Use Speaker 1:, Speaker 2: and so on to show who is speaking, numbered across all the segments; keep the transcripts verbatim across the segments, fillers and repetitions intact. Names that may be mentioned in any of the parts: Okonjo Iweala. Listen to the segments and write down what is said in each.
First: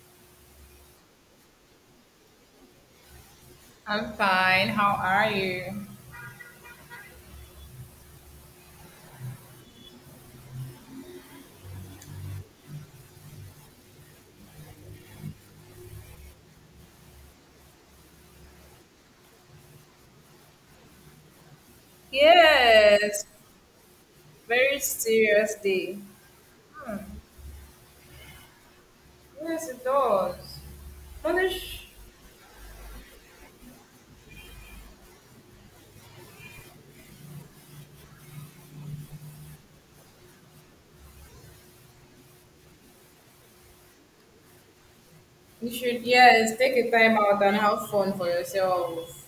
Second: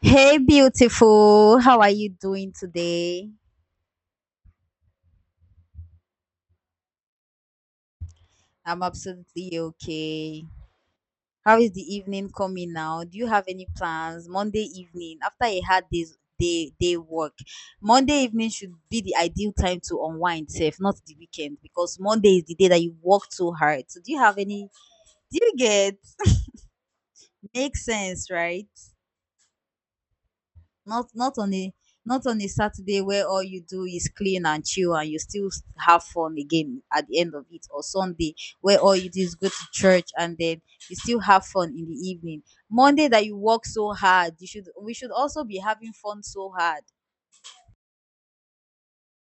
Speaker 1: Hey, beautiful. How are you doing today?
Speaker 2: I'm fine. How are you?
Speaker 1: I'm absolutely okay. How is the evening coming now? Do you have any plans Monday evening after a hard day's day day work? Monday evening should be the ideal time to unwind, safe, not the weekend, because Monday is the day that you work
Speaker 2: Yes,
Speaker 1: too hard. So, do you have any?
Speaker 2: very
Speaker 1: Do you
Speaker 2: serious
Speaker 1: get?
Speaker 2: day.
Speaker 1: Makes sense, right?
Speaker 2: Yes, it does.
Speaker 1: not not on a
Speaker 2: Punish.
Speaker 1: Not on a Saturday where all you do is clean and chill and you still s- have fun again at the end of it, or Sunday where all you do is go to church and then you still have fun in the evening. Monday that you work so hard, you should we should also be
Speaker 2: You
Speaker 1: having
Speaker 2: should,
Speaker 1: fun so
Speaker 2: yes, take
Speaker 1: hard.
Speaker 2: a time out and have fun for yourself.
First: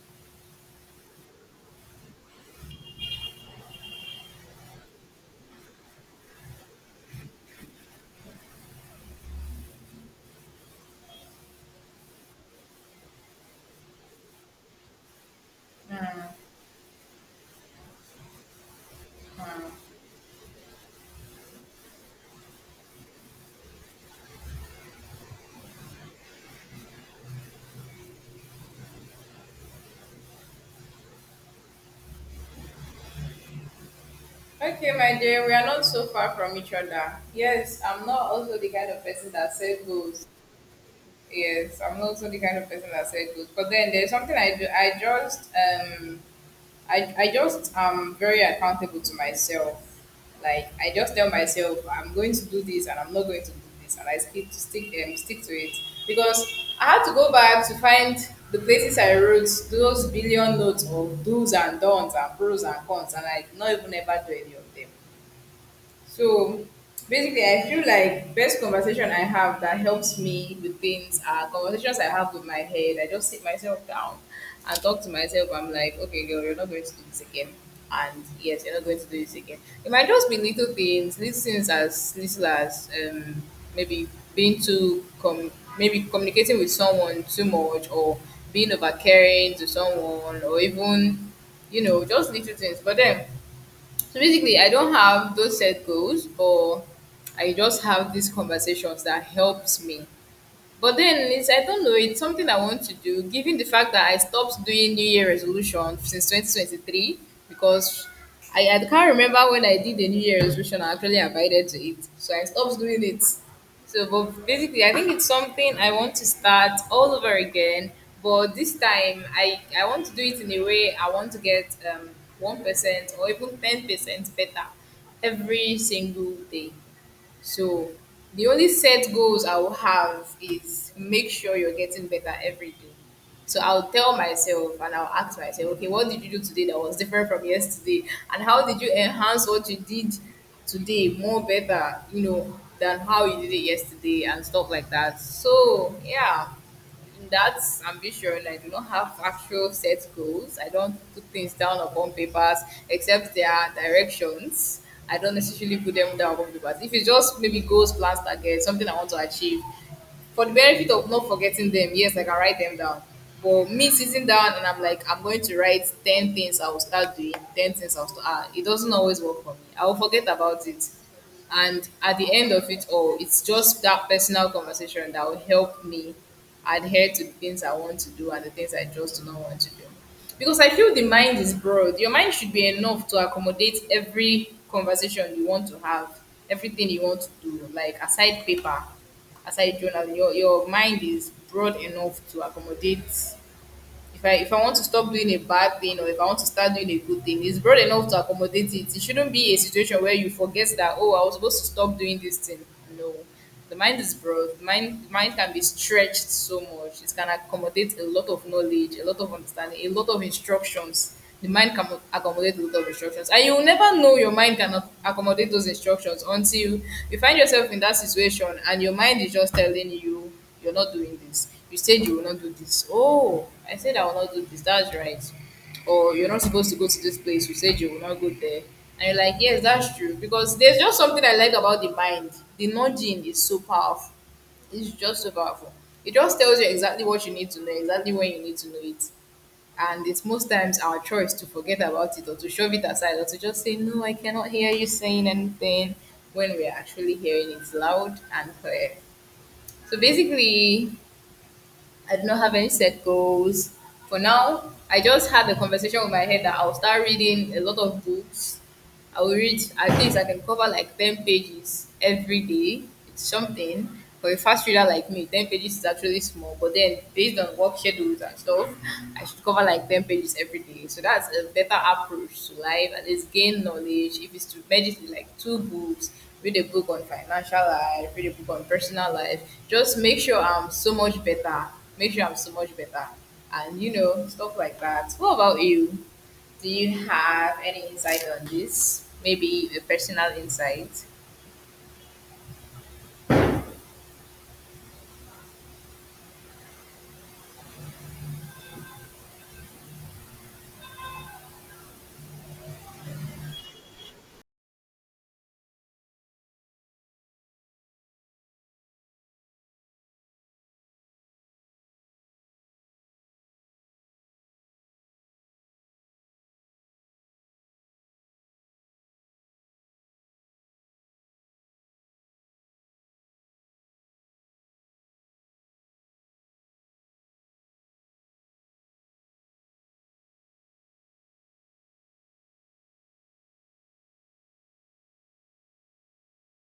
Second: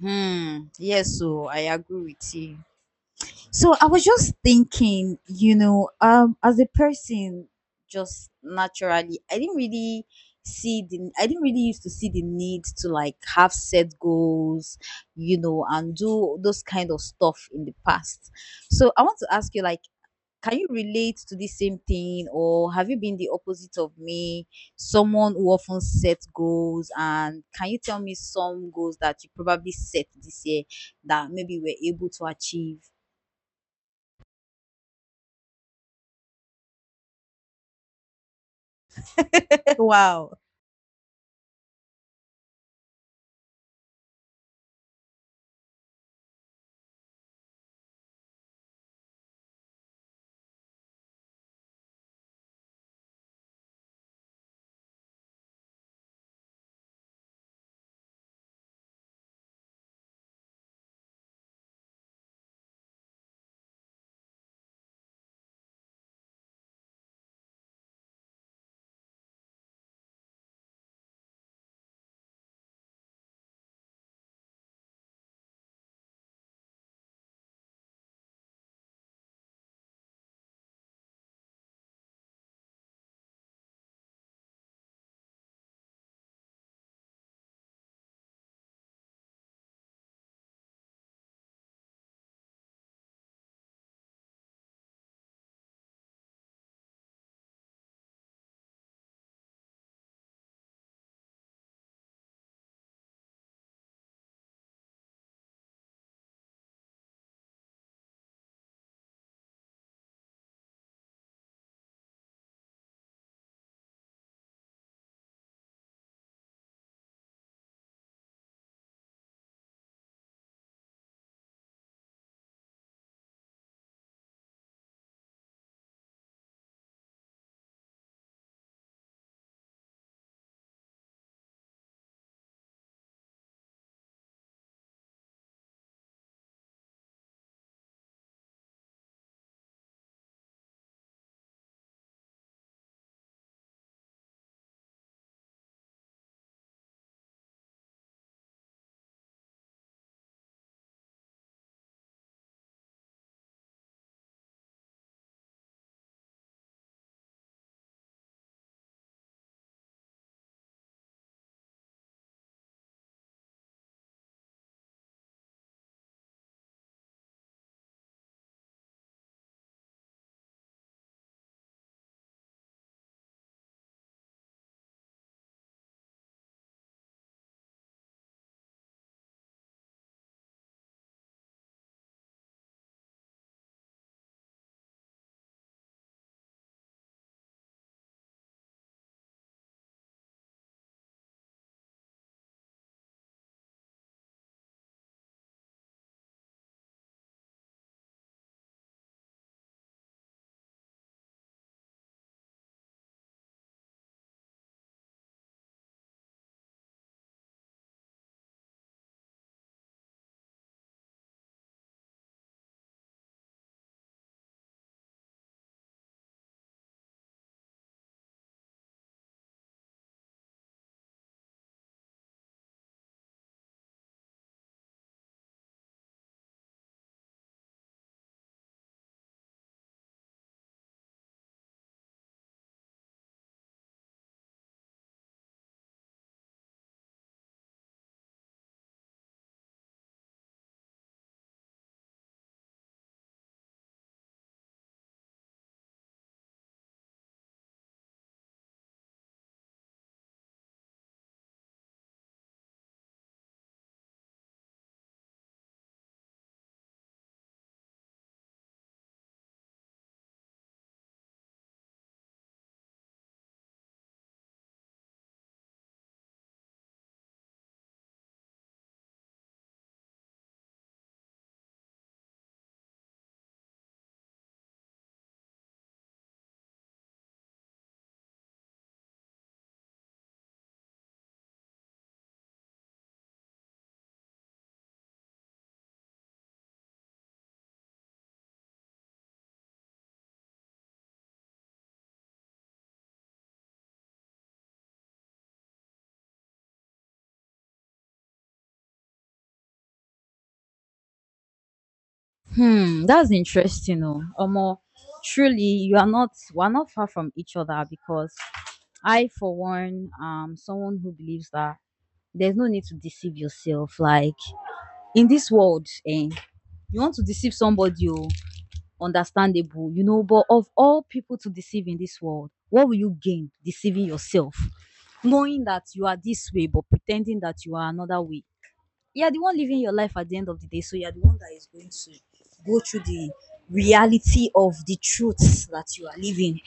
Speaker 1: Hmm. Yes, so I agree with you. So I was just thinking, you know, um, as a person, just naturally, I didn't really see the, I didn't really used to see the need to like have set goals, you know, and
Speaker 2: Mhm.
Speaker 1: do those kind of stuff in the past. So I want to ask you, like, can you relate to the same thing, or have you been the opposite of me, someone who often set goals? And can you tell me some goals that you probably set this year that maybe we're able to achieve?
Speaker 2: Okay, my dear, we are not so far from each other. Yes, I'm not also the kind of person that set goals.
Speaker 1: Wow.
Speaker 2: Yes, I'm not also the kind of person that set goals. But then there's something I do. I just um I, I just am very accountable to myself. Like I just tell myself I'm going to do this and I'm not going to do this, and I stick to stick um, stick to it because I had to go back to find the places I wrote those billion notes of do's and don'ts and pros and cons, and I not even ever do any of them. So basically, I feel like best conversation I have that helps me with things are conversations I have with my head. I just sit myself down and talk to myself. I'm like, okay, girl, you're not going to do this again. And yes, you're not going to do this again. It might just be little things, little things as little as um, maybe being too com- maybe communicating with someone too much or being overcaring to someone or even you know, just little things. But then so basically, I don't have those set goals, but I just have these conversations that helps me. But then it's I don't know, it's something I want to do given the fact that I stopped doing New Year resolution since twenty twenty-three because I, I can't remember when I did the New Year resolution I actually abided to it. So I stopped doing it. So but basically I think it's something I want to start all over again. But this time I, I want to do it in a way I want to get um one percent or even ten percent better every single day. So the only set goals I will have is make sure you're getting better every day. So I'll tell myself and I'll ask myself, okay, what did you do today that was different from yesterday? And how did you enhance what you did today more better, you know, than how you did it yesterday and stuff like that? So yeah. In that ambition. I do not have actual set goals. I don't put things down upon papers except their directions. I don't necessarily put them down upon papers. If it's just maybe goals, plans, targets, something I want to achieve, for the benefit of not forgetting them, yes, I can write them down. But me sitting down and I'm like, I'm going to write ten things I will start doing, ten things I'll start. Ah, it doesn't always work for me. I will forget about it. And at the end of it all, it's just that personal conversation that will help me adhere to the things I want to do and the things I just do not want to do. Because I feel the mind is broad. Your mind should be enough to accommodate every conversation you want to have, everything you want to do, like aside paper, aside journal. Your, your mind is broad enough to accommodate if I if I want to stop doing a bad thing or if I want to start doing a good thing, it's broad enough to accommodate it. It shouldn't be a situation where you forget that oh I was supposed to stop doing this thing. No. The mind is broad. The mind the mind can be stretched so much. It can accommodate a lot of knowledge, a lot of understanding, a lot of instructions. The mind can accommodate a lot of instructions. And you will never know your mind cannot accommodate those instructions until you find yourself in that situation and your mind is just telling you you're not doing this. You said you will not do this. Oh, I said I will not do this. That's right. Or you're not supposed to go to this place. You said you will not go there. And you're like, yes, that's true. Because there's just something I like about the mind. The nudging is so powerful. It's just so powerful. It just tells you exactly what you need to know, exactly when you need to know it. And it's most times our choice to forget about it or to shove it aside or to just say, no, I cannot hear you saying anything when we're actually hearing it loud and clear. So basically, I do not have any set goals for now. I just had a conversation with my head that I'll start reading a lot of books. I will read at least I can cover like ten pages every day. It's something for a fast reader like me. Ten pages is actually small, but then based on work schedules and stuff, I should cover like ten pages every day. So that's a better approach to life. At least gain knowledge. If it's to meditate, like two books, read a book on financial life, read a book on personal life. Just make sure I'm so much better make sure I'm so much better. And you know, stuff like that. What about you? Do you have any insight on this? Maybe a personal insight?
Speaker 1: Hmm, that's interesting. Oh, Omo, truly, you are not we're not far from each other because I, for one, um, someone who believes that there's no need to deceive yourself. Like in this world, eh, you want to deceive somebody, oh, understandable, you know. But of all people to deceive in this world, what will you gain deceiving yourself, knowing that you are this way but pretending that you are another way? You are the one living your life at the end of the day, so you are the one that is going to go through the reality of the truths that you are living.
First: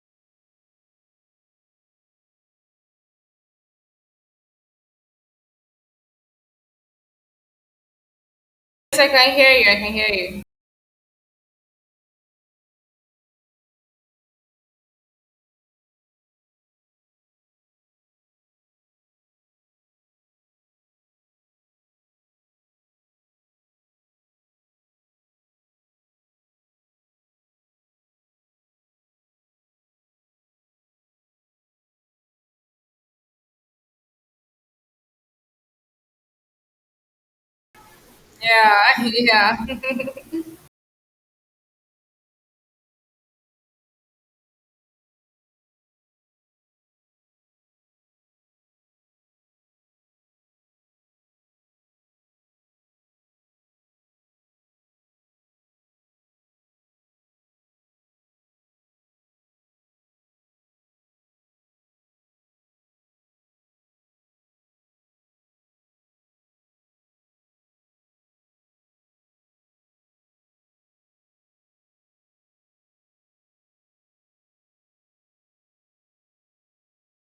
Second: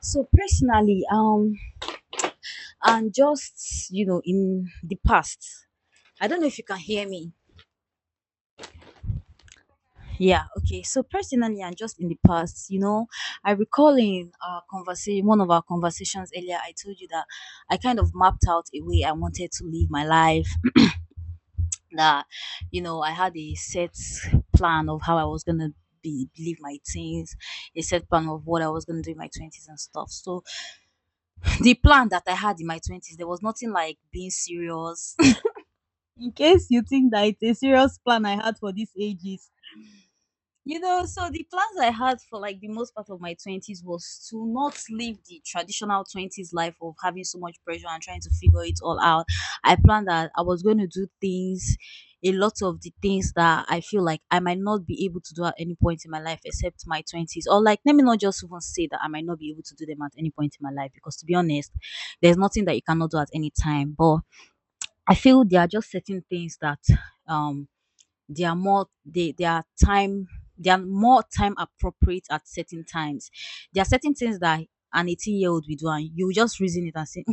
Speaker 1: So personally, um and just, you know, in the past, I don't know if you can hear me.
Speaker 2: Yes, I can hear you. I can hear
Speaker 1: Yeah,
Speaker 2: you.
Speaker 1: okay, so personally and just in the past, you know, I recall in our conversation, one of our conversations earlier, I told you that I kind of mapped out a way I wanted to live my life. That, you know, I had a set plan of how I was gonna be live my teens, a set plan of what I was gonna do in my twenties and stuff. So, the plan that I had in my twenties, there was nothing like being serious. In case you think that it's a serious plan I had for these
Speaker 2: Yeah,
Speaker 1: ages.
Speaker 2: yeah,
Speaker 1: You know, so the plans I had for like the most part of my twenties was to not live the traditional twenties life of having so much pressure and trying to figure it all out. I planned that I was going to do things, a lot of the things that I feel like I might not be able to do at any point in my life except my twenties. Or like, let me not just even say that I might not be able to do them at any point in my life, because to be honest, there's nothing that you cannot do at any time. But I feel there are just certain things that um they are more they they are time they are more time appropriate at certain times. There are certain things that an eighteen year old will do and you just reason it and say,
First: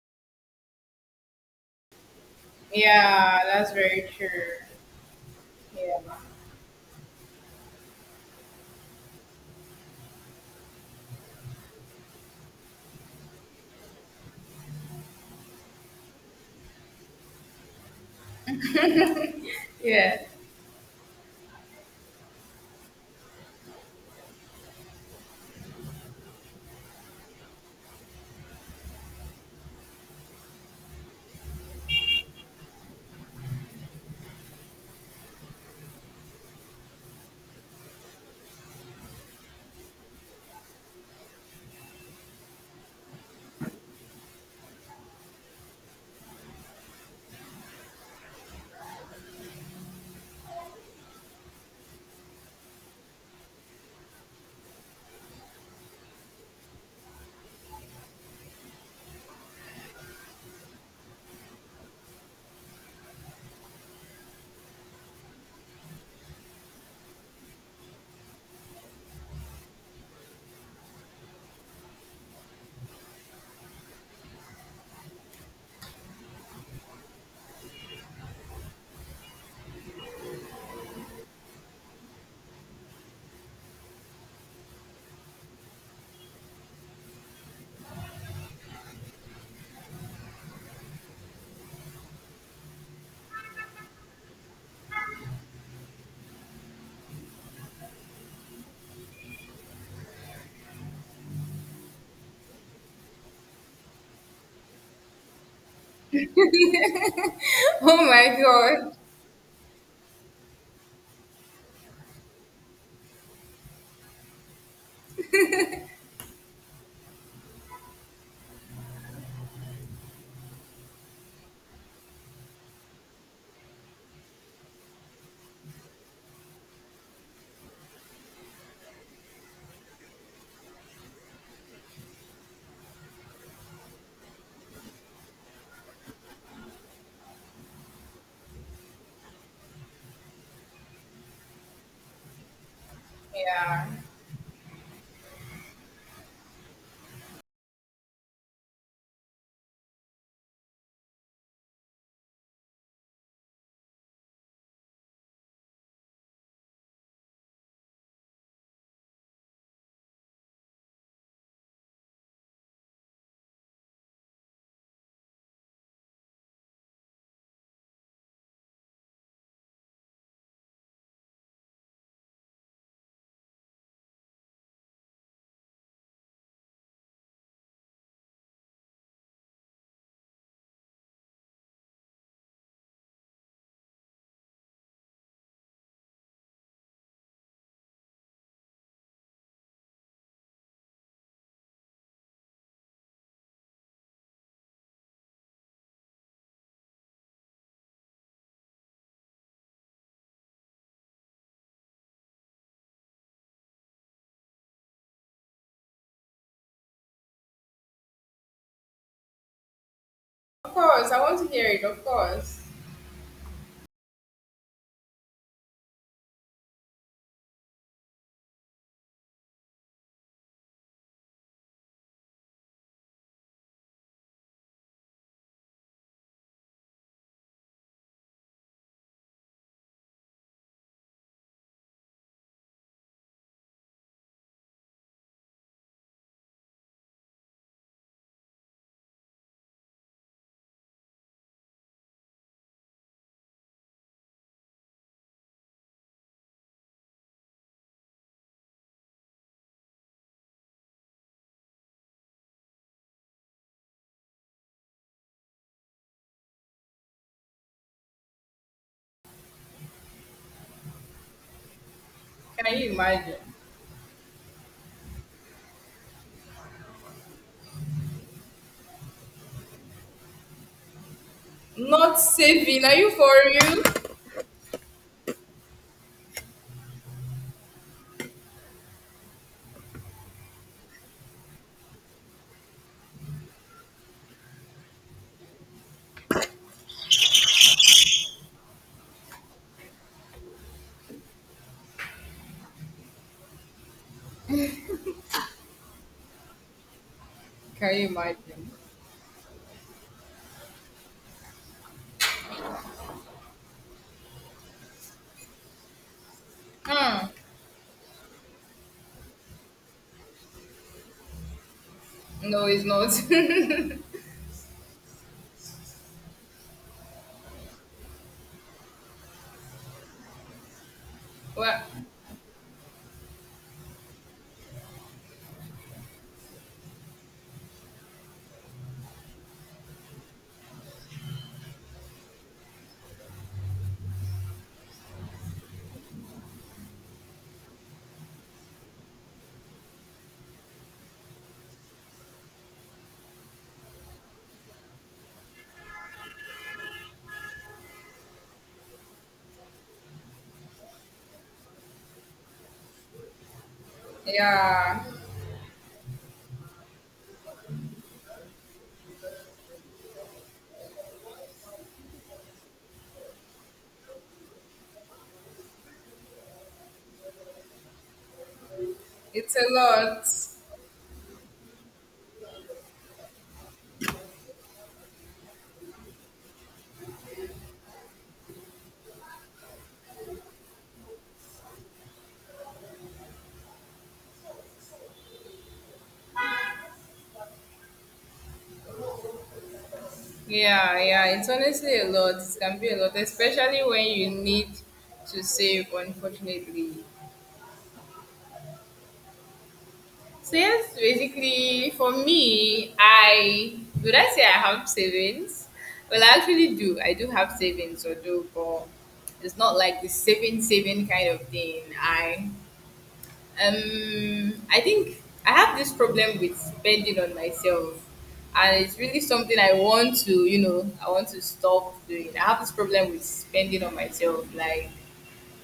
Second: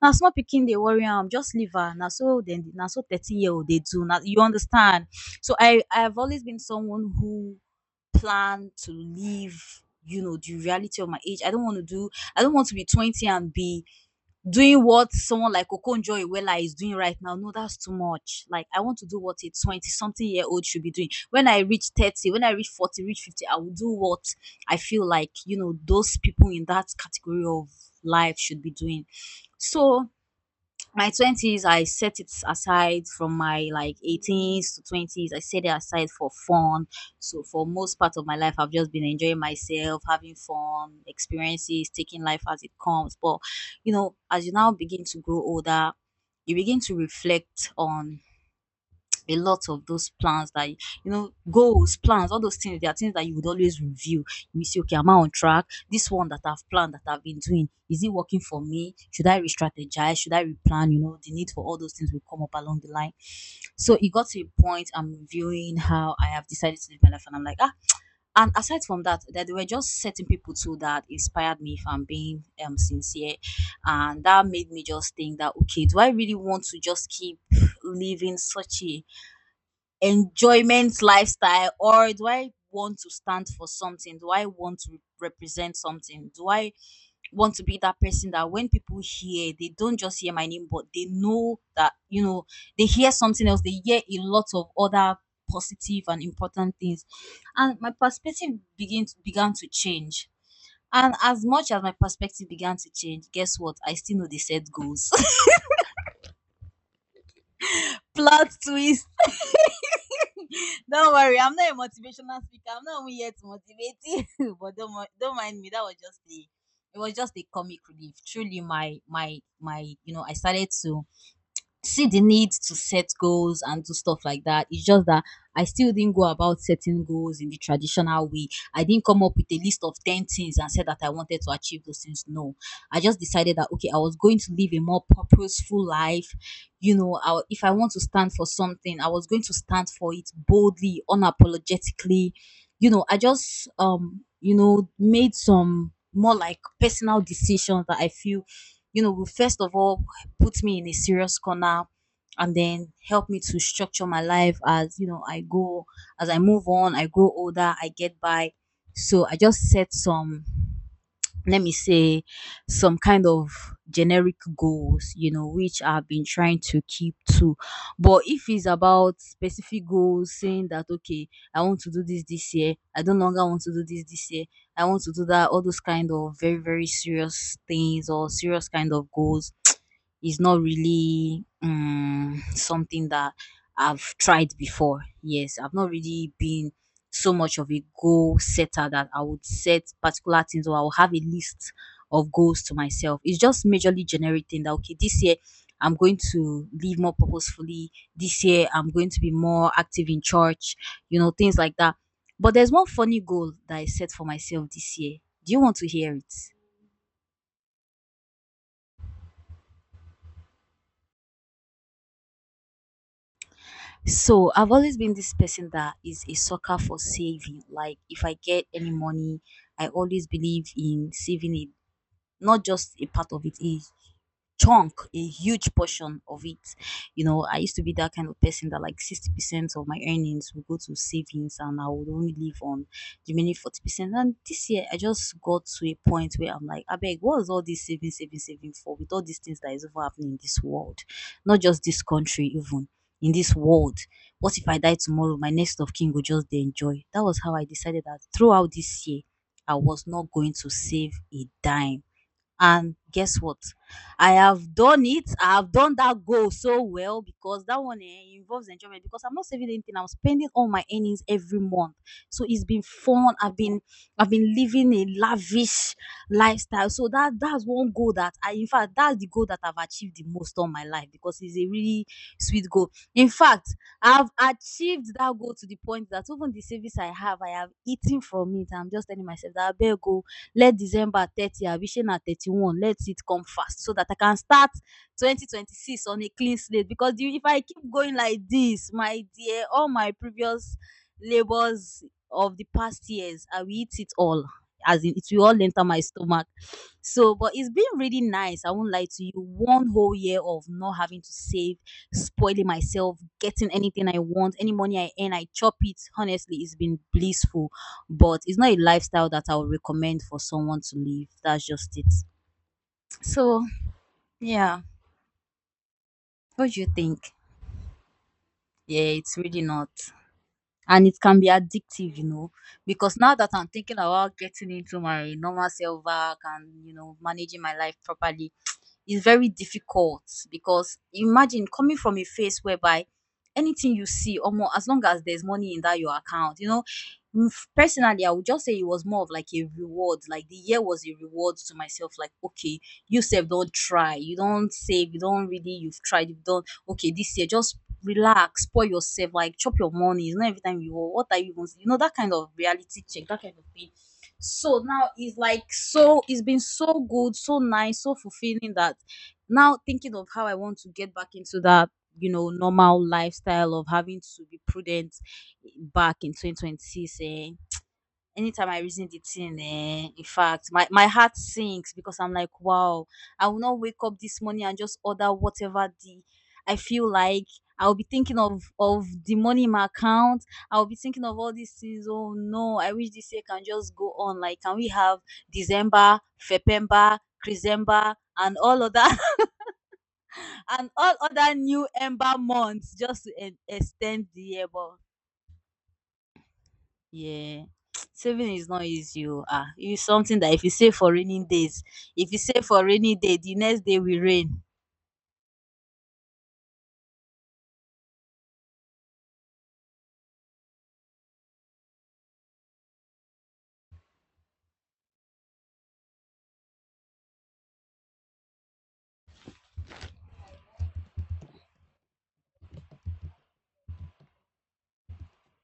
Speaker 1: now small picking they worry, I am just leave her now so then now so 13
Speaker 2: yeah.
Speaker 1: year old
Speaker 2: That's
Speaker 1: they do,
Speaker 2: very
Speaker 1: now
Speaker 2: true.
Speaker 1: you understand? So i
Speaker 2: Yeah,
Speaker 1: i've always been someone who plan to live, you know, the reality of my age. i don't want to do I don't want to be twenty and be doing what someone like Okonjo Iweala is doing right now. No, that's too much. Like I want to do what a twenty
Speaker 2: yeah.
Speaker 1: something year old should be doing. When I reach thirty, when I reach forty, reach fifty, I will do what I feel like, you know, those people in that category of life should be doing. So my twenties, I set it aside. From my like eighteens to twenties, I set it aside for fun. So for most part of my life, I've just been enjoying myself, having fun experiences, taking life as it comes. But you know, as you now begin to grow older, you begin to reflect on a lot of those plans that, you know, goals, plans, all those things. There are things that you would always review. You see, okay, am I on track? This one that I've planned, that I've been doing, is it working for me? Should I re-strategize, should I replan? You know, the need for all those things will come up along the line. So it got to a point I'm reviewing how I have decided to live my life and I'm like, ah. And aside from that, that there were just certain people too that inspired me, if I'm being um sincere. And that made me just think that, okay, do I really want to just keep living such a enjoyment lifestyle, or do I want to stand for something? Do I want to represent something? Do I want to be that person that when people hear, they don't just hear my name, but they know that, you know, they hear something else, they hear a lot of other positive and important things. And my perspective begin to, began to change. And as much as my perspective began to change, guess what? I still know they set goals.
Speaker 2: Oh my
Speaker 1: Plot
Speaker 2: god.
Speaker 1: twist. Don't worry, I'm not a motivational speaker. I'm not only here to motivate you, but don't mo- don't mind me. That was just a, it was just a comic relief. Truly, my my my you know, I started to see the need to set goals and do stuff like that. It's just that I still didn't go about setting goals in the traditional way. I didn't come up with a list of ten things and said that I wanted to achieve those things. No, I just decided that, okay, I was going to live a more purposeful life. You know, I, if I want to stand for something, I was going to stand for it boldly, unapologetically. You know, I, just,
Speaker 2: Yeah.
Speaker 1: um, you know, made some more like personal decisions that I feel, you know, will first of all put me in a serious corner and then help me to structure my life as, you know, I go as I move on, I grow older, I get by. So I just set some, let me say, some kind of generic goals, you know, which I've been trying to keep to. But if it's about specific goals, saying that okay, I want to do this this year, I no longer want to do this this year, I want to do that, all those kind of very very serious things or serious kind of goals is not really um, something that I've tried before. Yes, I've not really been so much of a goal setter that I would set particular things or I will have a list of goals to myself. It's just majorly generating that okay, this year I'm going to live more purposefully. This year I'm going to be more active in church, you know, things like that. But there's one funny goal that I set for myself this year. Do you want to hear it?
Speaker 2: Of course, I want to hear it. Of course.
Speaker 1: So I've always been this person that is a sucker for saving. Like if I get any money, I always believe in saving it, not just a part of it, a chunk, a huge portion of it. You know, I used to be that kind of person that like sixty percent of my earnings would go to savings and I would only live on the remaining forty percent. And this year, I just got to a point where I'm like, I beg, what is all this saving, saving, saving for with all these things that is over happening in this world? Not just this country, even in this world. What if I die tomorrow? My next of kin will just dey enjoy. That was how I decided that throughout this year, I was not going to save a dime. And guess what? I have done it. I have done that goal so well because that one eh, involves enjoyment because I'm not saving anything. I'm spending all my earnings every month. So it's
Speaker 2: Can
Speaker 1: been
Speaker 2: you
Speaker 1: fun.
Speaker 2: imagine?
Speaker 1: I've been I've been living a lavish lifestyle. So that that's one goal that I in fact, that's the goal that I've achieved the most on my life because it's a really
Speaker 2: Not
Speaker 1: sweet
Speaker 2: saving.
Speaker 1: goal.
Speaker 2: Are you
Speaker 1: In
Speaker 2: for
Speaker 1: fact,
Speaker 2: real?
Speaker 1: I've achieved that goal to the point that even the savings I have, I have eaten from it. I'm just telling myself that I better go let December thirtieth, abi shey na thirty-one, let it come fast so that I can start twenty twenty-six on a clean slate because if I keep going like this, my dear, all my previous labors of the past years, I will eat it all. As in, it will all enter my stomach. So, but it's been
Speaker 2: Can you
Speaker 1: really nice. I
Speaker 2: imagine?
Speaker 1: won't lie to you. One whole year of not having to save, spoiling myself, getting anything I want, any money I earn, I chop it. Honestly, it's been
Speaker 2: Hmm.
Speaker 1: blissful, but it's not a lifestyle that I would recommend for someone to live. That's just it.
Speaker 2: No, it's not.
Speaker 1: So, yeah, what do you think? Yeah, it's really not. And it can be
Speaker 2: well,
Speaker 1: addictive, you know, because now that I'm thinking about getting into my normal self work and, you know, managing my life properly, is very difficult because imagine coming from a phase whereby anything you see or more, as long as there's money in that your account, you know. Mm, f- personally, I would just say it was more of like a reward. Like the year was a reward to myself. Like, okay, you save, don't try, you don't save, you don't really, you've tried, you've done. Okay, this year just relax, spoil yourself, like chop your money. It's not every time you oh, what are you even, you know, that kind of reality check, that kind of thing. So
Speaker 2: yeah,
Speaker 1: now it's like, so it's been so good, so nice, so fulfilling that now thinking of how I want to get back into that, you know, normal lifestyle of having to be prudent back in twenty twenty-six, eh, anytime I reason the
Speaker 2: it's
Speaker 1: thing,
Speaker 2: a
Speaker 1: eh, in
Speaker 2: lot.
Speaker 1: fact, my, my heart sinks because I'm like, wow, I will not wake up this morning and just order whatever the I feel like. I'll be thinking of of the money in my account. I'll be thinking of all these things. Oh no, I wish this year can just go on. Like, can we have December, February, December, and all other and
Speaker 2: Yeah,
Speaker 1: all
Speaker 2: yeah, it's
Speaker 1: other new
Speaker 2: honestly a lot.
Speaker 1: ember
Speaker 2: It can be
Speaker 1: months
Speaker 2: a lot,
Speaker 1: just to e-
Speaker 2: especially when
Speaker 1: extend
Speaker 2: you
Speaker 1: the year?
Speaker 2: need
Speaker 1: But
Speaker 2: to save, unfortunately.
Speaker 1: yeah. Saving is not easy, oh. Ah, it's something that
Speaker 2: So,
Speaker 1: if you
Speaker 2: yes,
Speaker 1: save for rainy days,
Speaker 2: basically, for
Speaker 1: if you save for
Speaker 2: me,
Speaker 1: rainy day, the
Speaker 2: I
Speaker 1: next day
Speaker 2: would
Speaker 1: will
Speaker 2: I say I
Speaker 1: rain.
Speaker 2: have savings? Well, I actually do. I do have savings, although, but it's not like the saving, saving kind of thing. I Um, I think I have this problem with spending on myself, and it's really something I want to, you know, I want to stop doing. I have this problem with spending on myself, like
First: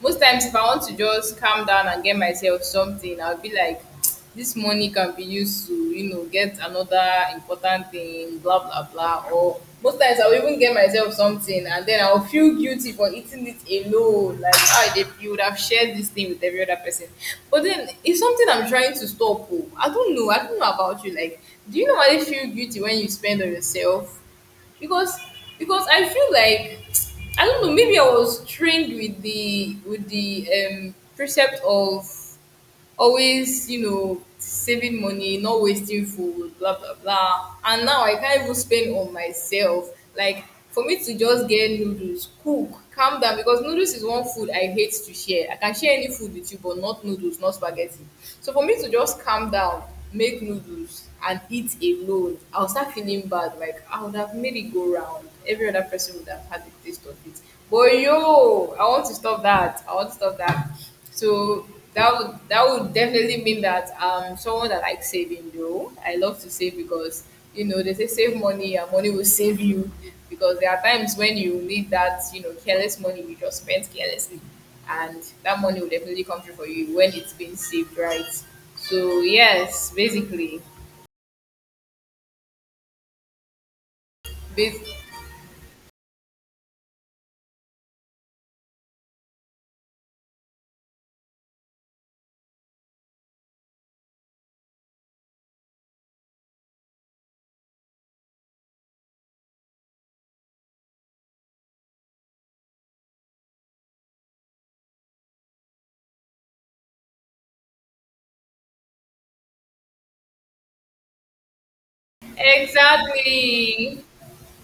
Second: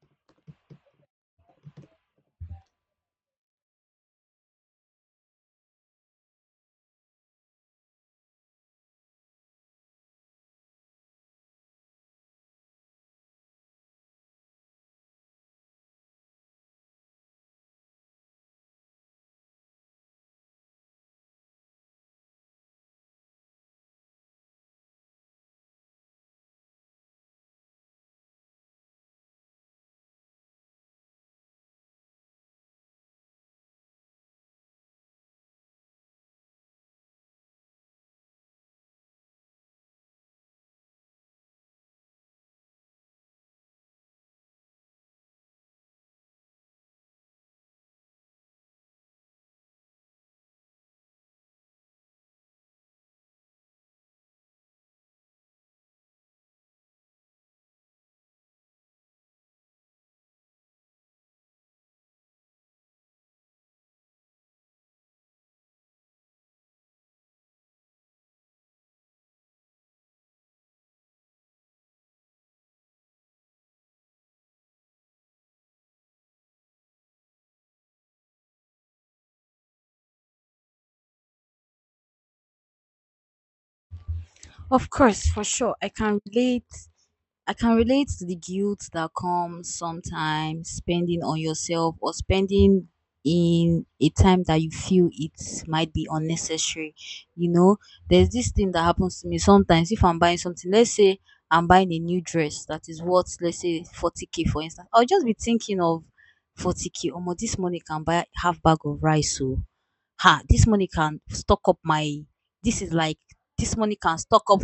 Speaker 2: most times if I want to just calm down and get myself something I'll be like this money can be used to, you know, get another important thing blah blah blah, or most times I'll even get myself something and then I'll feel guilty for eating it alone, like ah they, you would have shared this thing with every other person. But then it's something I'm trying to stop oh. I don't know, I don't know about you, like do you normally feel guilty when you spend on yourself? because because I feel like I don't know, maybe I was trained with the with the um precept of always, you know, saving money, not wasting food, blah blah blah. And now I can't even spend on myself. Like for me to just get noodles, cook, calm down because noodles is one food I hate to share. I can share any food with you, but not noodles, not spaghetti. So for me to just calm down, make noodles and eat alone, I'll start feeling bad. Like I would have made it go round. Every other person would have had the taste of it. But yo, I want to stop that. I want to stop that. So that would that would definitely mean that um someone that likes saving though. I love to save because you know they say save money and money will save you because there are times when you need that, you know, careless money you just spent carelessly and that money will definitely come through for you when it's been saved right. So yes, basically.
Speaker 1: Of
Speaker 2: Bas-
Speaker 1: course, for sure. I can relate I can relate to the guilt that comes sometimes spending on yourself or spending in a time that you feel it might be unnecessary. You know, there's this thing that happens to me sometimes if I'm buying something, let's say I'm buying a new dress that is worth, let's say, forty k for instance. I'll just be thinking of forty k or more, this money can buy half bag of rice, so ha, this money can stock up my, this is like, this money
Speaker 2: exactly.
Speaker 1: can stock up,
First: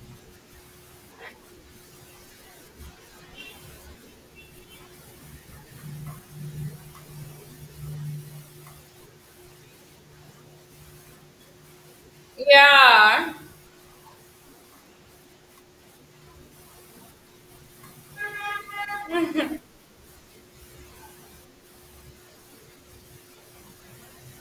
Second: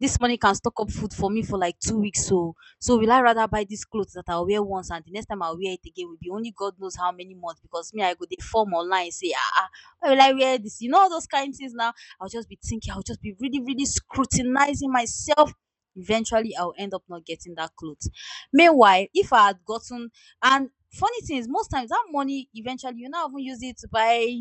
Speaker 1: this money can stock up food for me for like two weeks. So, so will I rather buy these clothes that I'll wear once and the next time I'll wear it again will be only God knows how many months, because me, I go, they form online, say, ah, ah, why will I wear this? You know, all those kind of things now. I'll just be thinking, I'll just
Speaker 2: Yeah.
Speaker 1: be really, really scrutinizing myself. Eventually, I'll end up not getting that clothes. Meanwhile, if I had gotten, and funny thing is, most times that money eventually you now even use it to buy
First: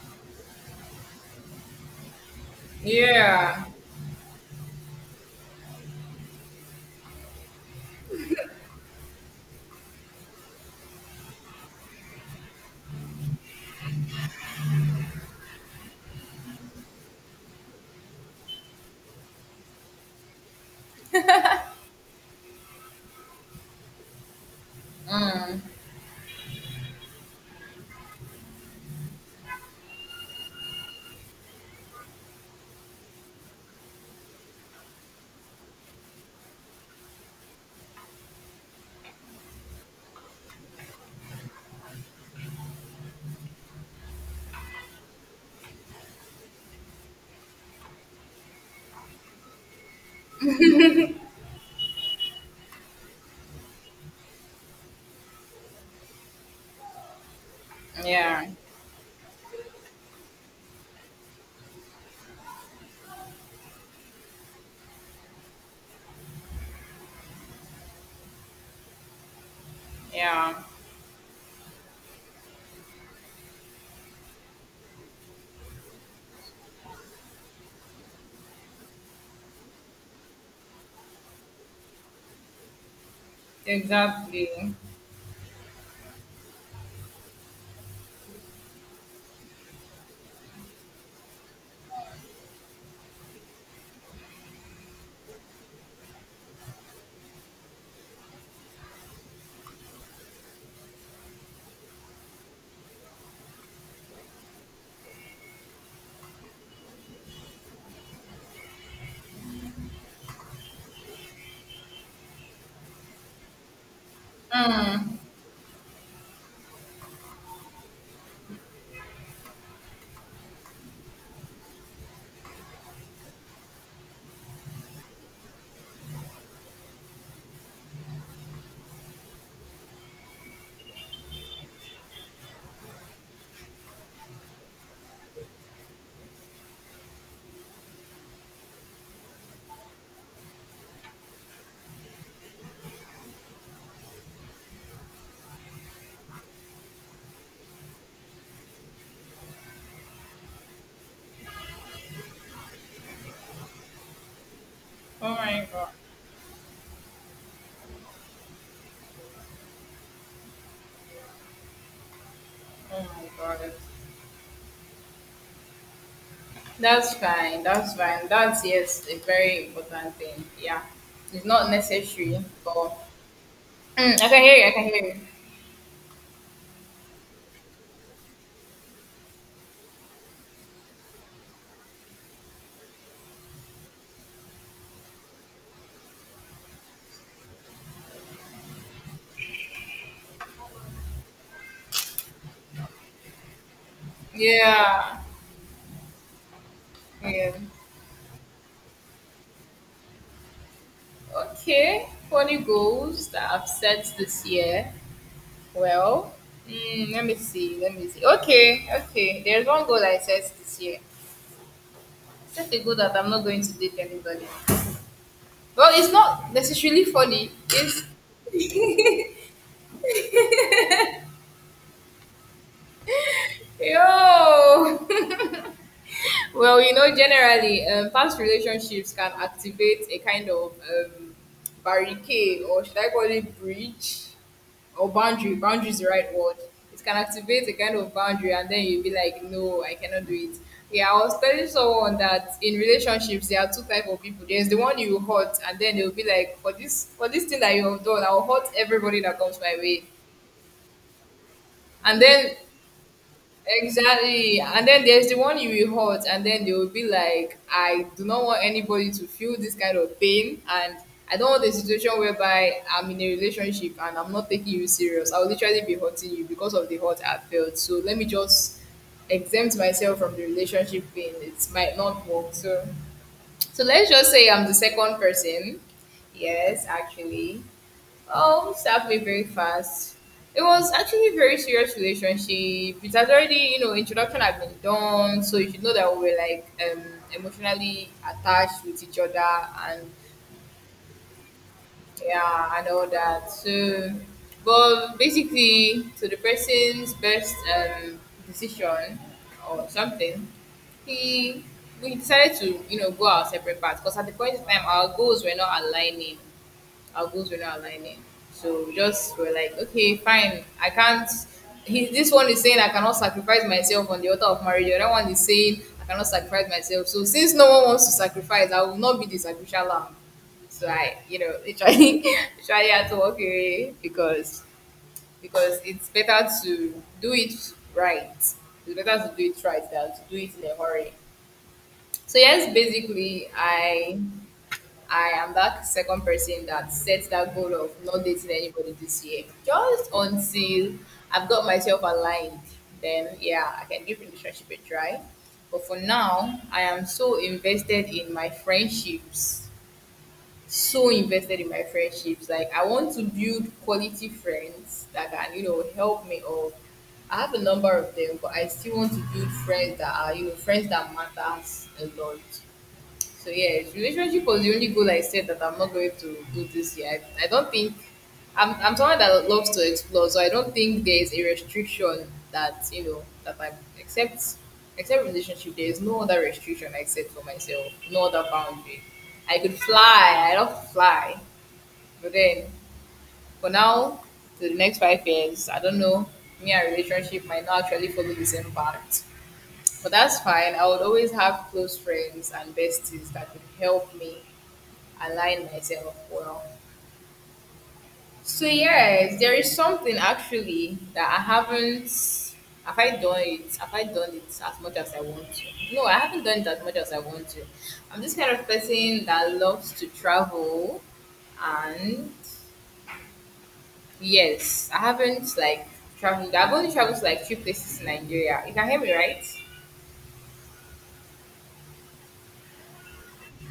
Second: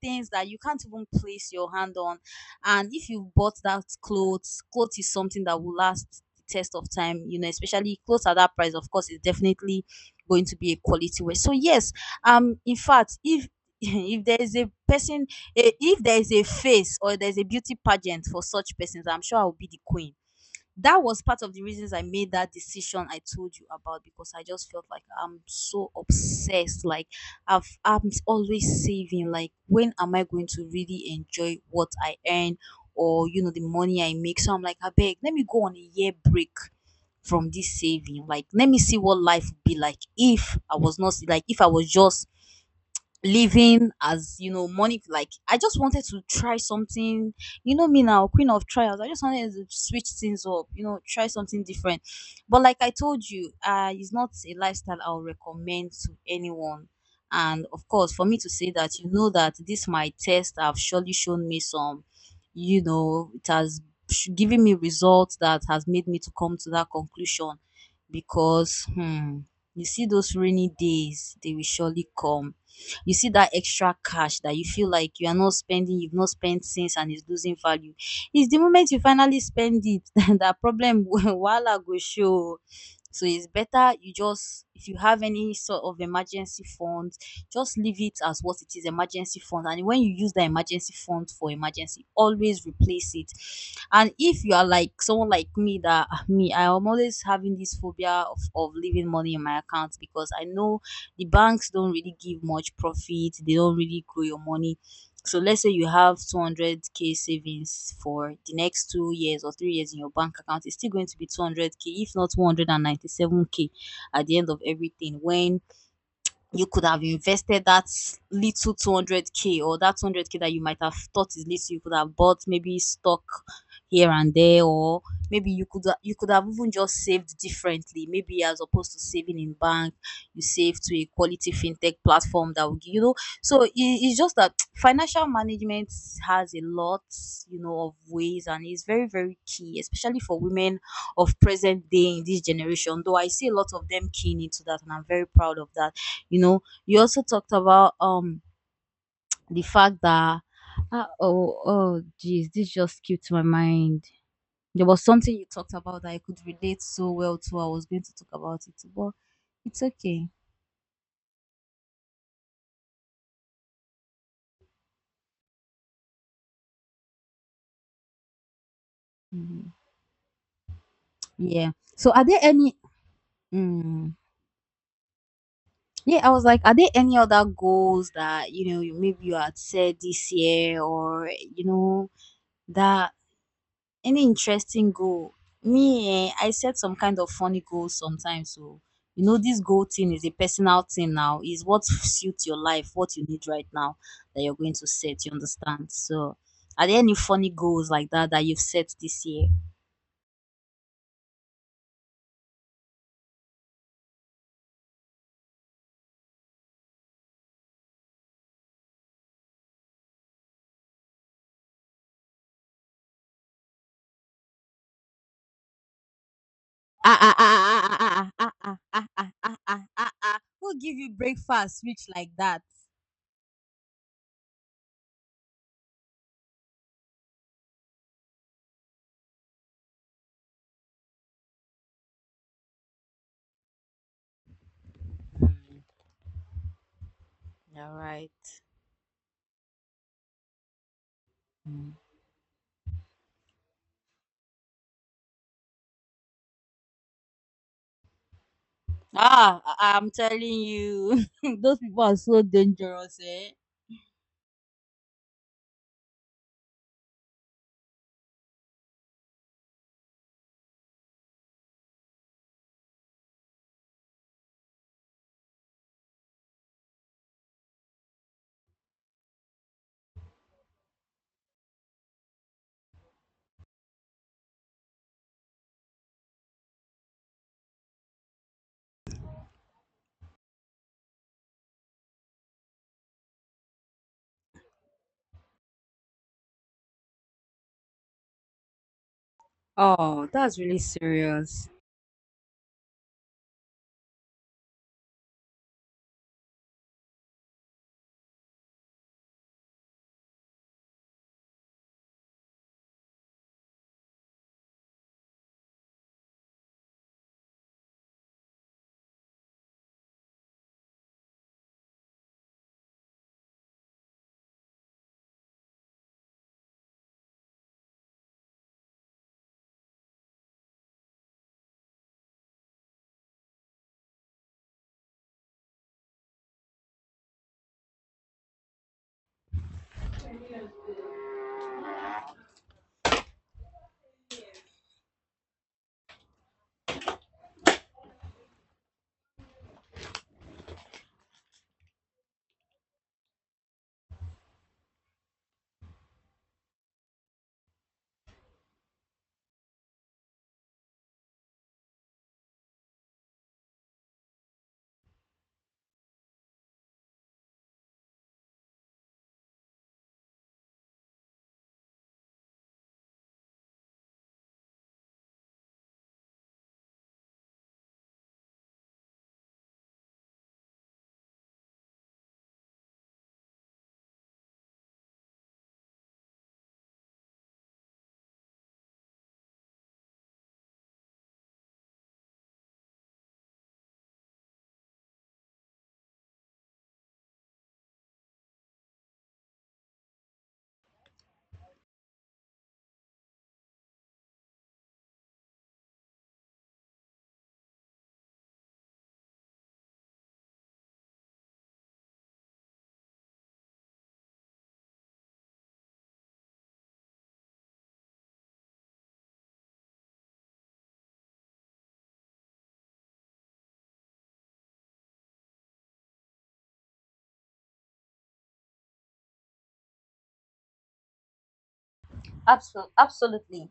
Speaker 1: things that you can't even place your hand on. And if you bought
Speaker 2: Yeah.
Speaker 1: that clothes, clothes is something that will last the test of time, you know, especially clothes at that price, of course, is definitely going to be a quality wear. So yes, um, in fact, if if there is a person, eh, if there is a face or there is a beauty pageant for such persons, I'm sure I will be the queen. That was part of the reasons I made that decision I told you about, because I just felt like I'm so obsessed. Like I've I'm always saving. Like, when am I going to really enjoy what I earn or, you know, the money I make? So I'm like, I beg, let me go on a year break from this saving. Like, let me see what life would be like if I was not like if I was just living as, you know, money. Like, I just wanted to try something, you know, me now queen of trials. I just wanted to switch things up, you know, try something different. But like I told you, uh it's not a lifestyle I'll recommend to anyone. And of course, for me
Speaker 2: Yeah.
Speaker 1: to say that, you know, that this my test have surely shown me some, you know, it has sh- given me results that has made me to come to that conclusion, because hmm, you see those
Speaker 2: Yeah.
Speaker 1: rainy days, they will surely come. You see that extra cash that you feel like you are not spending, you've not spent since, and it's losing value. It's the moment you finally spend it that problem will wahala go show. So it's better you
Speaker 2: Exactly.
Speaker 1: just, if you have any sort of emergency funds, just leave it as what it is, emergency fund. And when you use the emergency fund for emergency, always replace it. And if you are like someone like me that ah, me, I am always having this phobia of, of leaving money in my account, because I know the banks don't really give much profit. They don't really grow your money. So let's say you have two hundred k savings for the next two years or three years in your bank account, it's still going to be two hundred k, if not one hundred ninety-seven k at the end of everything, when you could have invested that little two hundred k, or that two hundred k that you might have thought is little, you could have bought maybe stock here and there, or maybe you could you could have even just saved differently, maybe, as opposed to saving in bank, you save to a quality fintech platform that will give, you know. So i- it's just that financial management has a lot, you know, of ways, and it's very very key, especially for women of present day in this generation, though I see a lot of them keen into that and I'm very proud of that. You know, you also talked about um the fact that uh, oh, oh geez, this just skipped my mind. There was
Speaker 2: Oh
Speaker 1: something you
Speaker 2: my
Speaker 1: talked
Speaker 2: god.
Speaker 1: about that I could relate so well to. I was going to talk about it, but it's okay.
Speaker 2: Oh my god. That's fine. That's fine. That's yes, a very
Speaker 1: Mhm.
Speaker 2: important thing. Yeah. It's
Speaker 1: Yeah.
Speaker 2: not
Speaker 1: So are there
Speaker 2: necessary,
Speaker 1: any
Speaker 2: but
Speaker 1: mm,
Speaker 2: mm, I can hear you, I can hear you.
Speaker 1: yeah, I was like, are there any other goals that, you know, you maybe you had said this year or, you know, that any interesting goal? Me, eh, I set some kind of funny goals sometimes. So, you know, this goal thing is a personal thing now. Is what suits your life, what you need right now that you're going to
Speaker 2: Yeah.
Speaker 1: set. You understand? So, are there any funny
Speaker 2: Yeah.
Speaker 1: goals like that that you've set this year?
Speaker 2: Okay. Funny goals that I've set this year. Well, mm, let me see. Let me see. Okay, okay. There's one goal I set this year. I set a goal that I'm not going to date anybody. Well, it's not necessarily
Speaker 1: Ah ah ah
Speaker 2: funny.
Speaker 1: ah ah
Speaker 2: It's
Speaker 1: ah ah ah ah ah ah ah ah. ah. ah, ah. Who give you breakfast rich like that?
Speaker 2: Yo! Well, you know, generally, um, past relationships can activate a kind of um, barricade, or should I call it breach, or
Speaker 1: Mm,
Speaker 2: boundary. Boundary is the right word. It can activate a
Speaker 1: all
Speaker 2: kind of
Speaker 1: right.
Speaker 2: boundary, and then you'll be like, no, I cannot do it. Yeah, I was telling someone that in relationships there are two type of people. There's the one you hurt, and then they'll be like, for this for this thing that you have done, I'll hurt everybody that
Speaker 1: Ah,
Speaker 2: comes my
Speaker 1: I-
Speaker 2: way.
Speaker 1: I'm telling you, those people are
Speaker 2: And
Speaker 1: so
Speaker 2: then
Speaker 1: dangerous, eh?
Speaker 2: exactly. And then there's the one you will hurt, and then they will be like, I do not want anybody to feel this kind of pain. And I don't want a situation whereby I'm in a relationship and I'm not taking you serious. I'll literally be hurting you because of the hurt I felt. So let me just exempt myself from the relationship pain. It might not work. So, so let's just say I'm the second person. Yes, actually. Um, served me very fast. It was actually a very serious relationship. It had already, you know, introduction had been done, so you should know that we were like um emotionally attached with each other and
Speaker 1: Oh, that's really serious.
Speaker 2: yeah and all that. So, but basically, to the person's best um decision or something, he we decided to, you know, go our separate paths because at the point in time our goals were not aligning, our goals were not aligning. So we just were like, okay, fine. I can't. He, this one is saying I cannot sacrifice myself on the altar of marriage. The other one is saying I cannot sacrifice myself. So since no one wants to sacrifice, I will not be the sacrificial lamb. So I, you know, literally, literally had to walk away because because it's better to do it right. It's better to do it right than to do it in a hurry. So yes, basically, I I am that second person that sets that goal of not dating anybody this year. Just until I've got myself aligned, then yeah, I can give relationship a try. But for now, I am so invested in my friendships. So invested in my friendships. Like I want to build quality friends that can, you know, help me up. I have a number of them, but I still want to build friends that are, you know, friends that matters a lot. So yeah, relationship was the only goal I said that I'm not going to do this year. I, I don't think I'm I'm someone that loves to explore, so I don't think there is a restriction that, you know, that I except except relationship. There is no other restriction I set for myself, no other boundary. I could fly, I love to fly, but then for now to the next five years, I don't know. Me and relationship might not actually follow the same path. But that's fine. I would always have close friends and besties that could help me align myself well. So yes, there is something actually that I haven't, have I done it have I done it as much as I want to. No, I haven't done it as much as I want to. I'm this kind of person that loves to travel, and yes, I haven't like traveled I've only traveled to like few places in Nigeria. You can hear me right?
Speaker 1: Absol- absolutely.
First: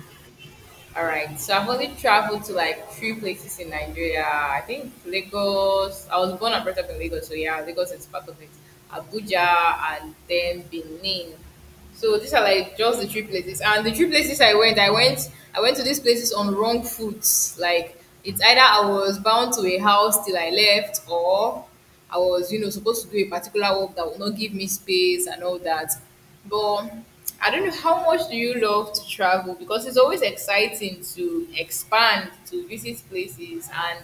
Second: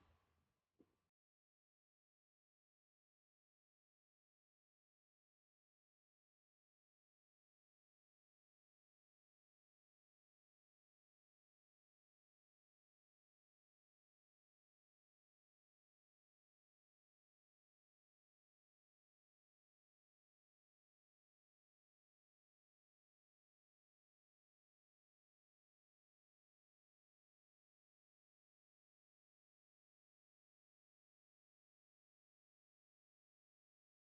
Speaker 2: All right. So I've only traveled to like three places in Nigeria. I think Lagos. I was born and brought up in Lagos, so yeah, Lagos is part of it. Abuja and then Benin. So these are like just the three places. And the three places I went, I went I went to these places on wrong foot. Like it's either I was bound to a house till I left or I was, you know, supposed to do a particular work that would not give me space and all that. But I don't know, how much do you love to travel? Because it's always exciting to expand, to visit places, and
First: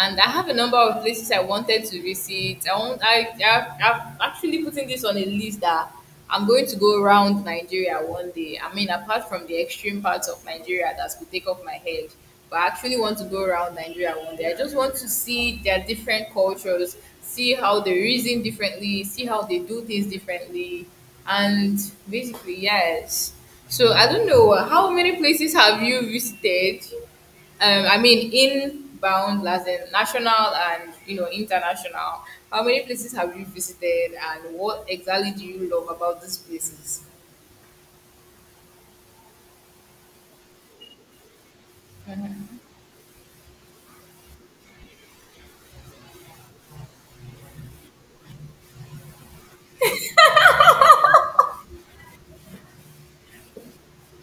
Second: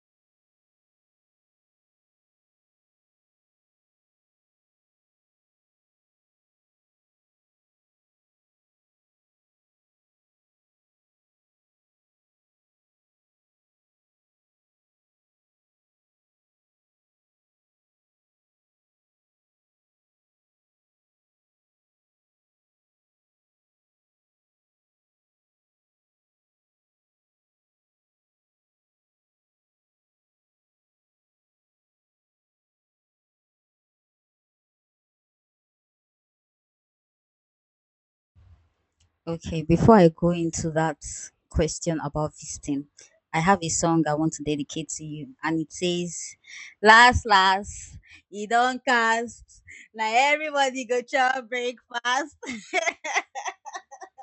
Speaker 2: and I have a number of places I wanted to visit. I want I i i am actually putting this on a list that I'm going to go around Nigeria one day. I mean, apart from the extreme parts of Nigeria that will take off my head, but I actually want to go around Nigeria one day. I just want to see their different cultures, see how they reason differently, see how they do things differently, and basically, yes. So I don't know, how many places have you visited? um, I mean, inbound, as in national and, you know, international. How many places have you visited, and what exactly do you love about these places?
Speaker 1: Okay, before I go into that question about visiting, I have a song I want to dedicate to you, and it says, "Last, last, you don't cast. Now everybody go chop breakfast."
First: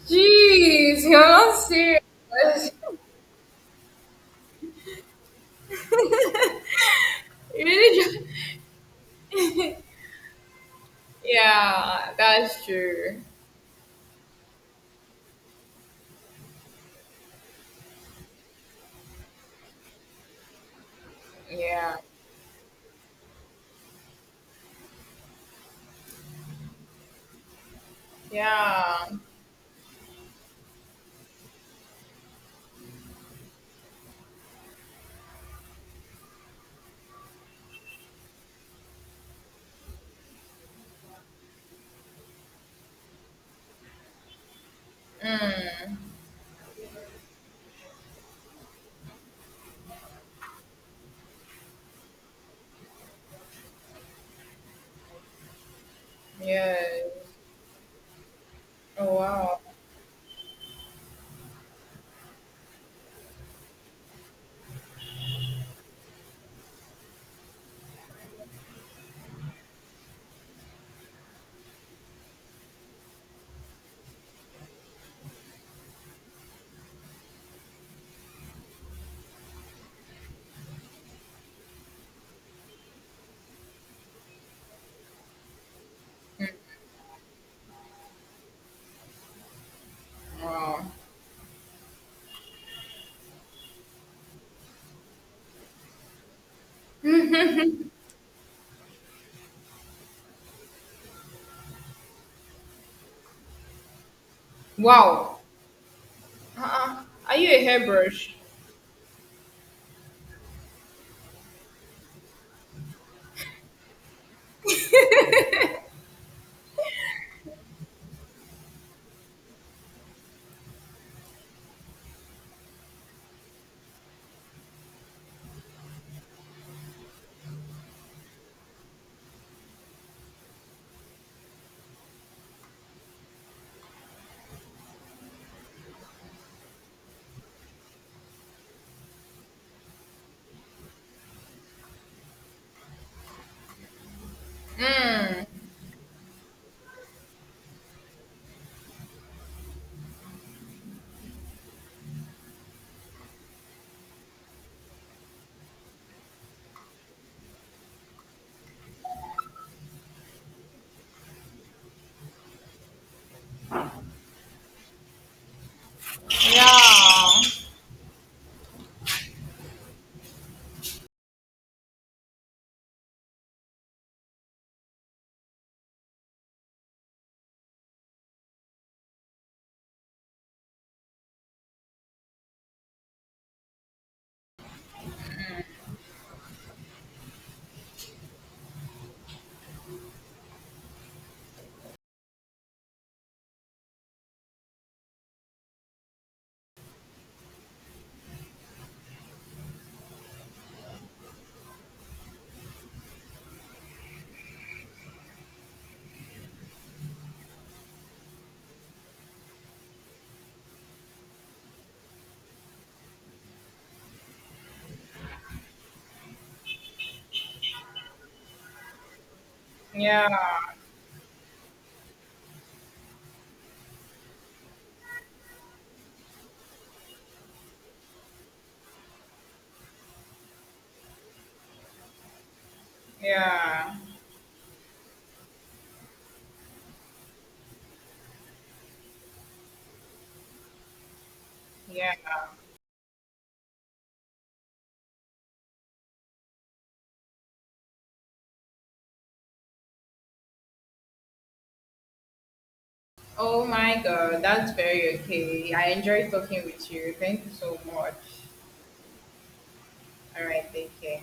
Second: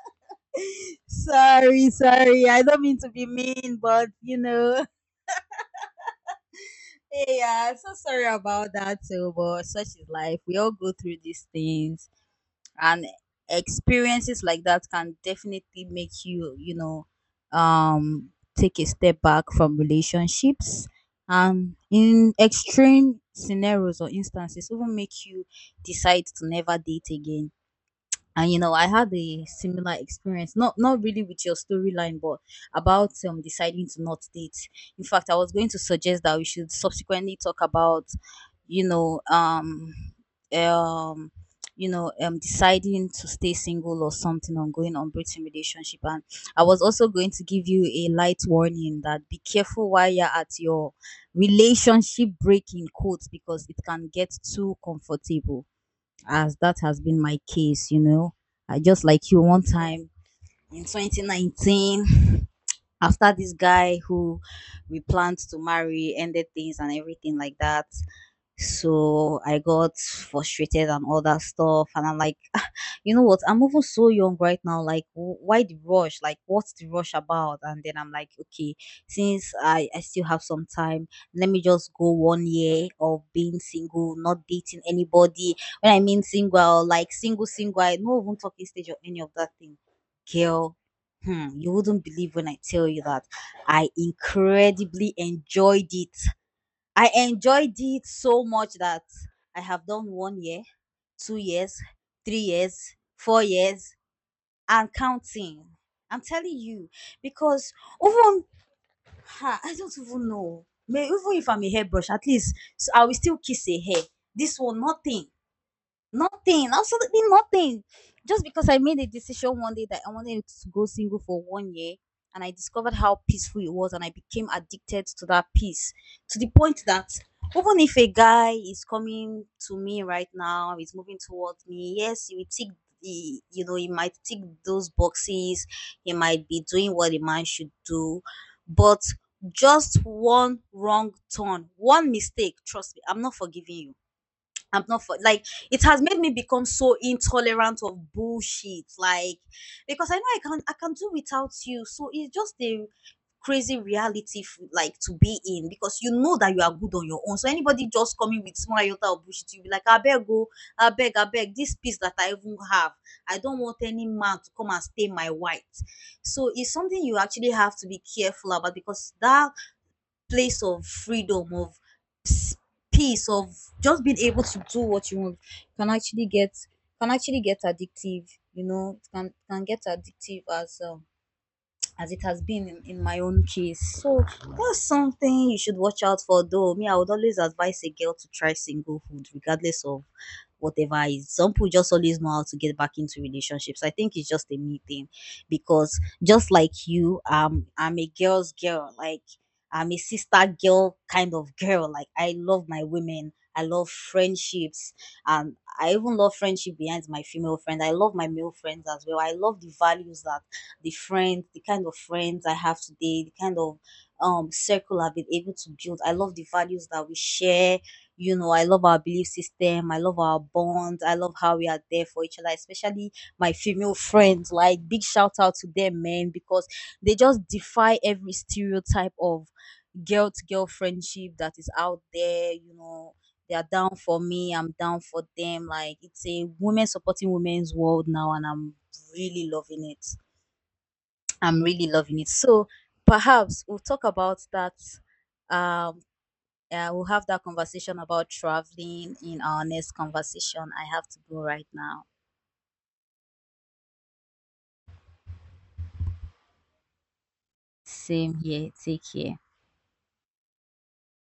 Speaker 2: Jeez, you're not
Speaker 1: Sorry, sorry. I
Speaker 2: serious.
Speaker 1: don't mean to be mean, but you know. Hey,
Speaker 2: You
Speaker 1: yeah, so sorry
Speaker 2: really
Speaker 1: about that too, but
Speaker 2: just
Speaker 1: such is life. We all go through these things,
Speaker 2: Yeah, that's
Speaker 1: and
Speaker 2: true.
Speaker 1: experiences like that can definitely make you, you know, um, take a step back from relationships, and
Speaker 2: Yeah,
Speaker 1: in extreme scenarios or instances, even make you decide to never date again. And you know, I
Speaker 2: yeah,
Speaker 1: had a similar experience, not not really with your storyline, but about um deciding to not date. In fact, I was going to suggest that we should subsequently talk about, you know, um um, you know, um deciding to stay single or something, on going on breaking relationship. And I was also going to give you a light warning that be careful while you're at your relationship breaking quotes, because it can get too comfortable, as that
Speaker 2: yeah.
Speaker 1: has been my case, you know. I just
Speaker 2: Oh
Speaker 1: like you
Speaker 2: wow,
Speaker 1: one time in twenty nineteen, after this guy who we planned to marry ended things and everything like that. So I got frustrated and all that stuff. And I'm like, "Ah, you know what? I'm even so young right now. Like, wh- why the rush? Like, what's the rush about? And then I'm like, okay, since I, I still have some time, let me just go one year of being single, not dating anybody. When I mean single, like single, single, I no even talking stage or any of that thing. Girl,
Speaker 2: wow,
Speaker 1: hmm, you wouldn't believe when I tell you that I incredibly enjoyed it. I enjoyed it so much that I have done one year, two years, three years, four years, and
Speaker 2: wow.
Speaker 1: counting. I'm telling you,
Speaker 2: Uh-uh. Are you a
Speaker 1: because
Speaker 2: hairbrush?
Speaker 1: even ha, I don't even know. May even if I'm a hairbrush, at least s- I will still kiss a hair. This one, nothing. Nothing, absolutely nothing. Just because I made a decision one day that I wanted to go single for one year, and I discovered how peaceful it was, and I became addicted to that peace to the point that even if a guy is coming to me right now, is moving towards me, yes, he will tick the you know, he might tick those boxes, he might be doing what a man should do, but just one wrong turn, one mistake, trust me, I'm not forgiving you. I'm not for like it has made me become so intolerant of bullshit. Like because I know I can I can do without you. So it's just a crazy reality f- like to be in because you know that you are good on your own. So anybody just coming with small iota of bullshit, you'll be like, I beg go, I beg, I beg, this piece that I even have. I don't want any man to come and stain my white. So it's something you
Speaker 2: Yeah,
Speaker 1: actually have to be careful about because that place of freedom of peace of just being able to do what you want can actually get can actually get addictive. You know, it can can get addictive as um as it has been in, in my own case. So that's something you should watch out for though. Me, I would always advise a girl to try single food, regardless of whatever is. Some people just always know how to get back into relationships. I think it's just a me thing because just like you, um I'm a girl's girl. Like I'm a sister girl kind of girl. Like I love my women. I love friendships, and I even love friendship behind my female friend. I love my male friends as well. I love the values that the friends, the kind of friends I have today, the kind of um circle I've been able to build. I love the values that we share. You know, I love our belief system. I love
Speaker 2: yeah.
Speaker 1: our bonds. I love how we are there for each other, especially my female friends. Like, big shout out to them, men, because they just defy every stereotype of girl to girl friendship that is out there. You know, they are
Speaker 2: Yeah,
Speaker 1: down for me. I'm down for them. Like, it's a women supporting women's world now, and I'm really loving it. I'm really
Speaker 2: yeah.
Speaker 1: loving it. So perhaps we'll talk about that. Um, uh, we'll have that conversation about traveling in our next conversation. I have to go right now.
Speaker 2: Oh my God, that's very okay. I enjoyed talking with you. Thank you so much.
Speaker 1: Same here. Take care.
Speaker 2: All right, take care.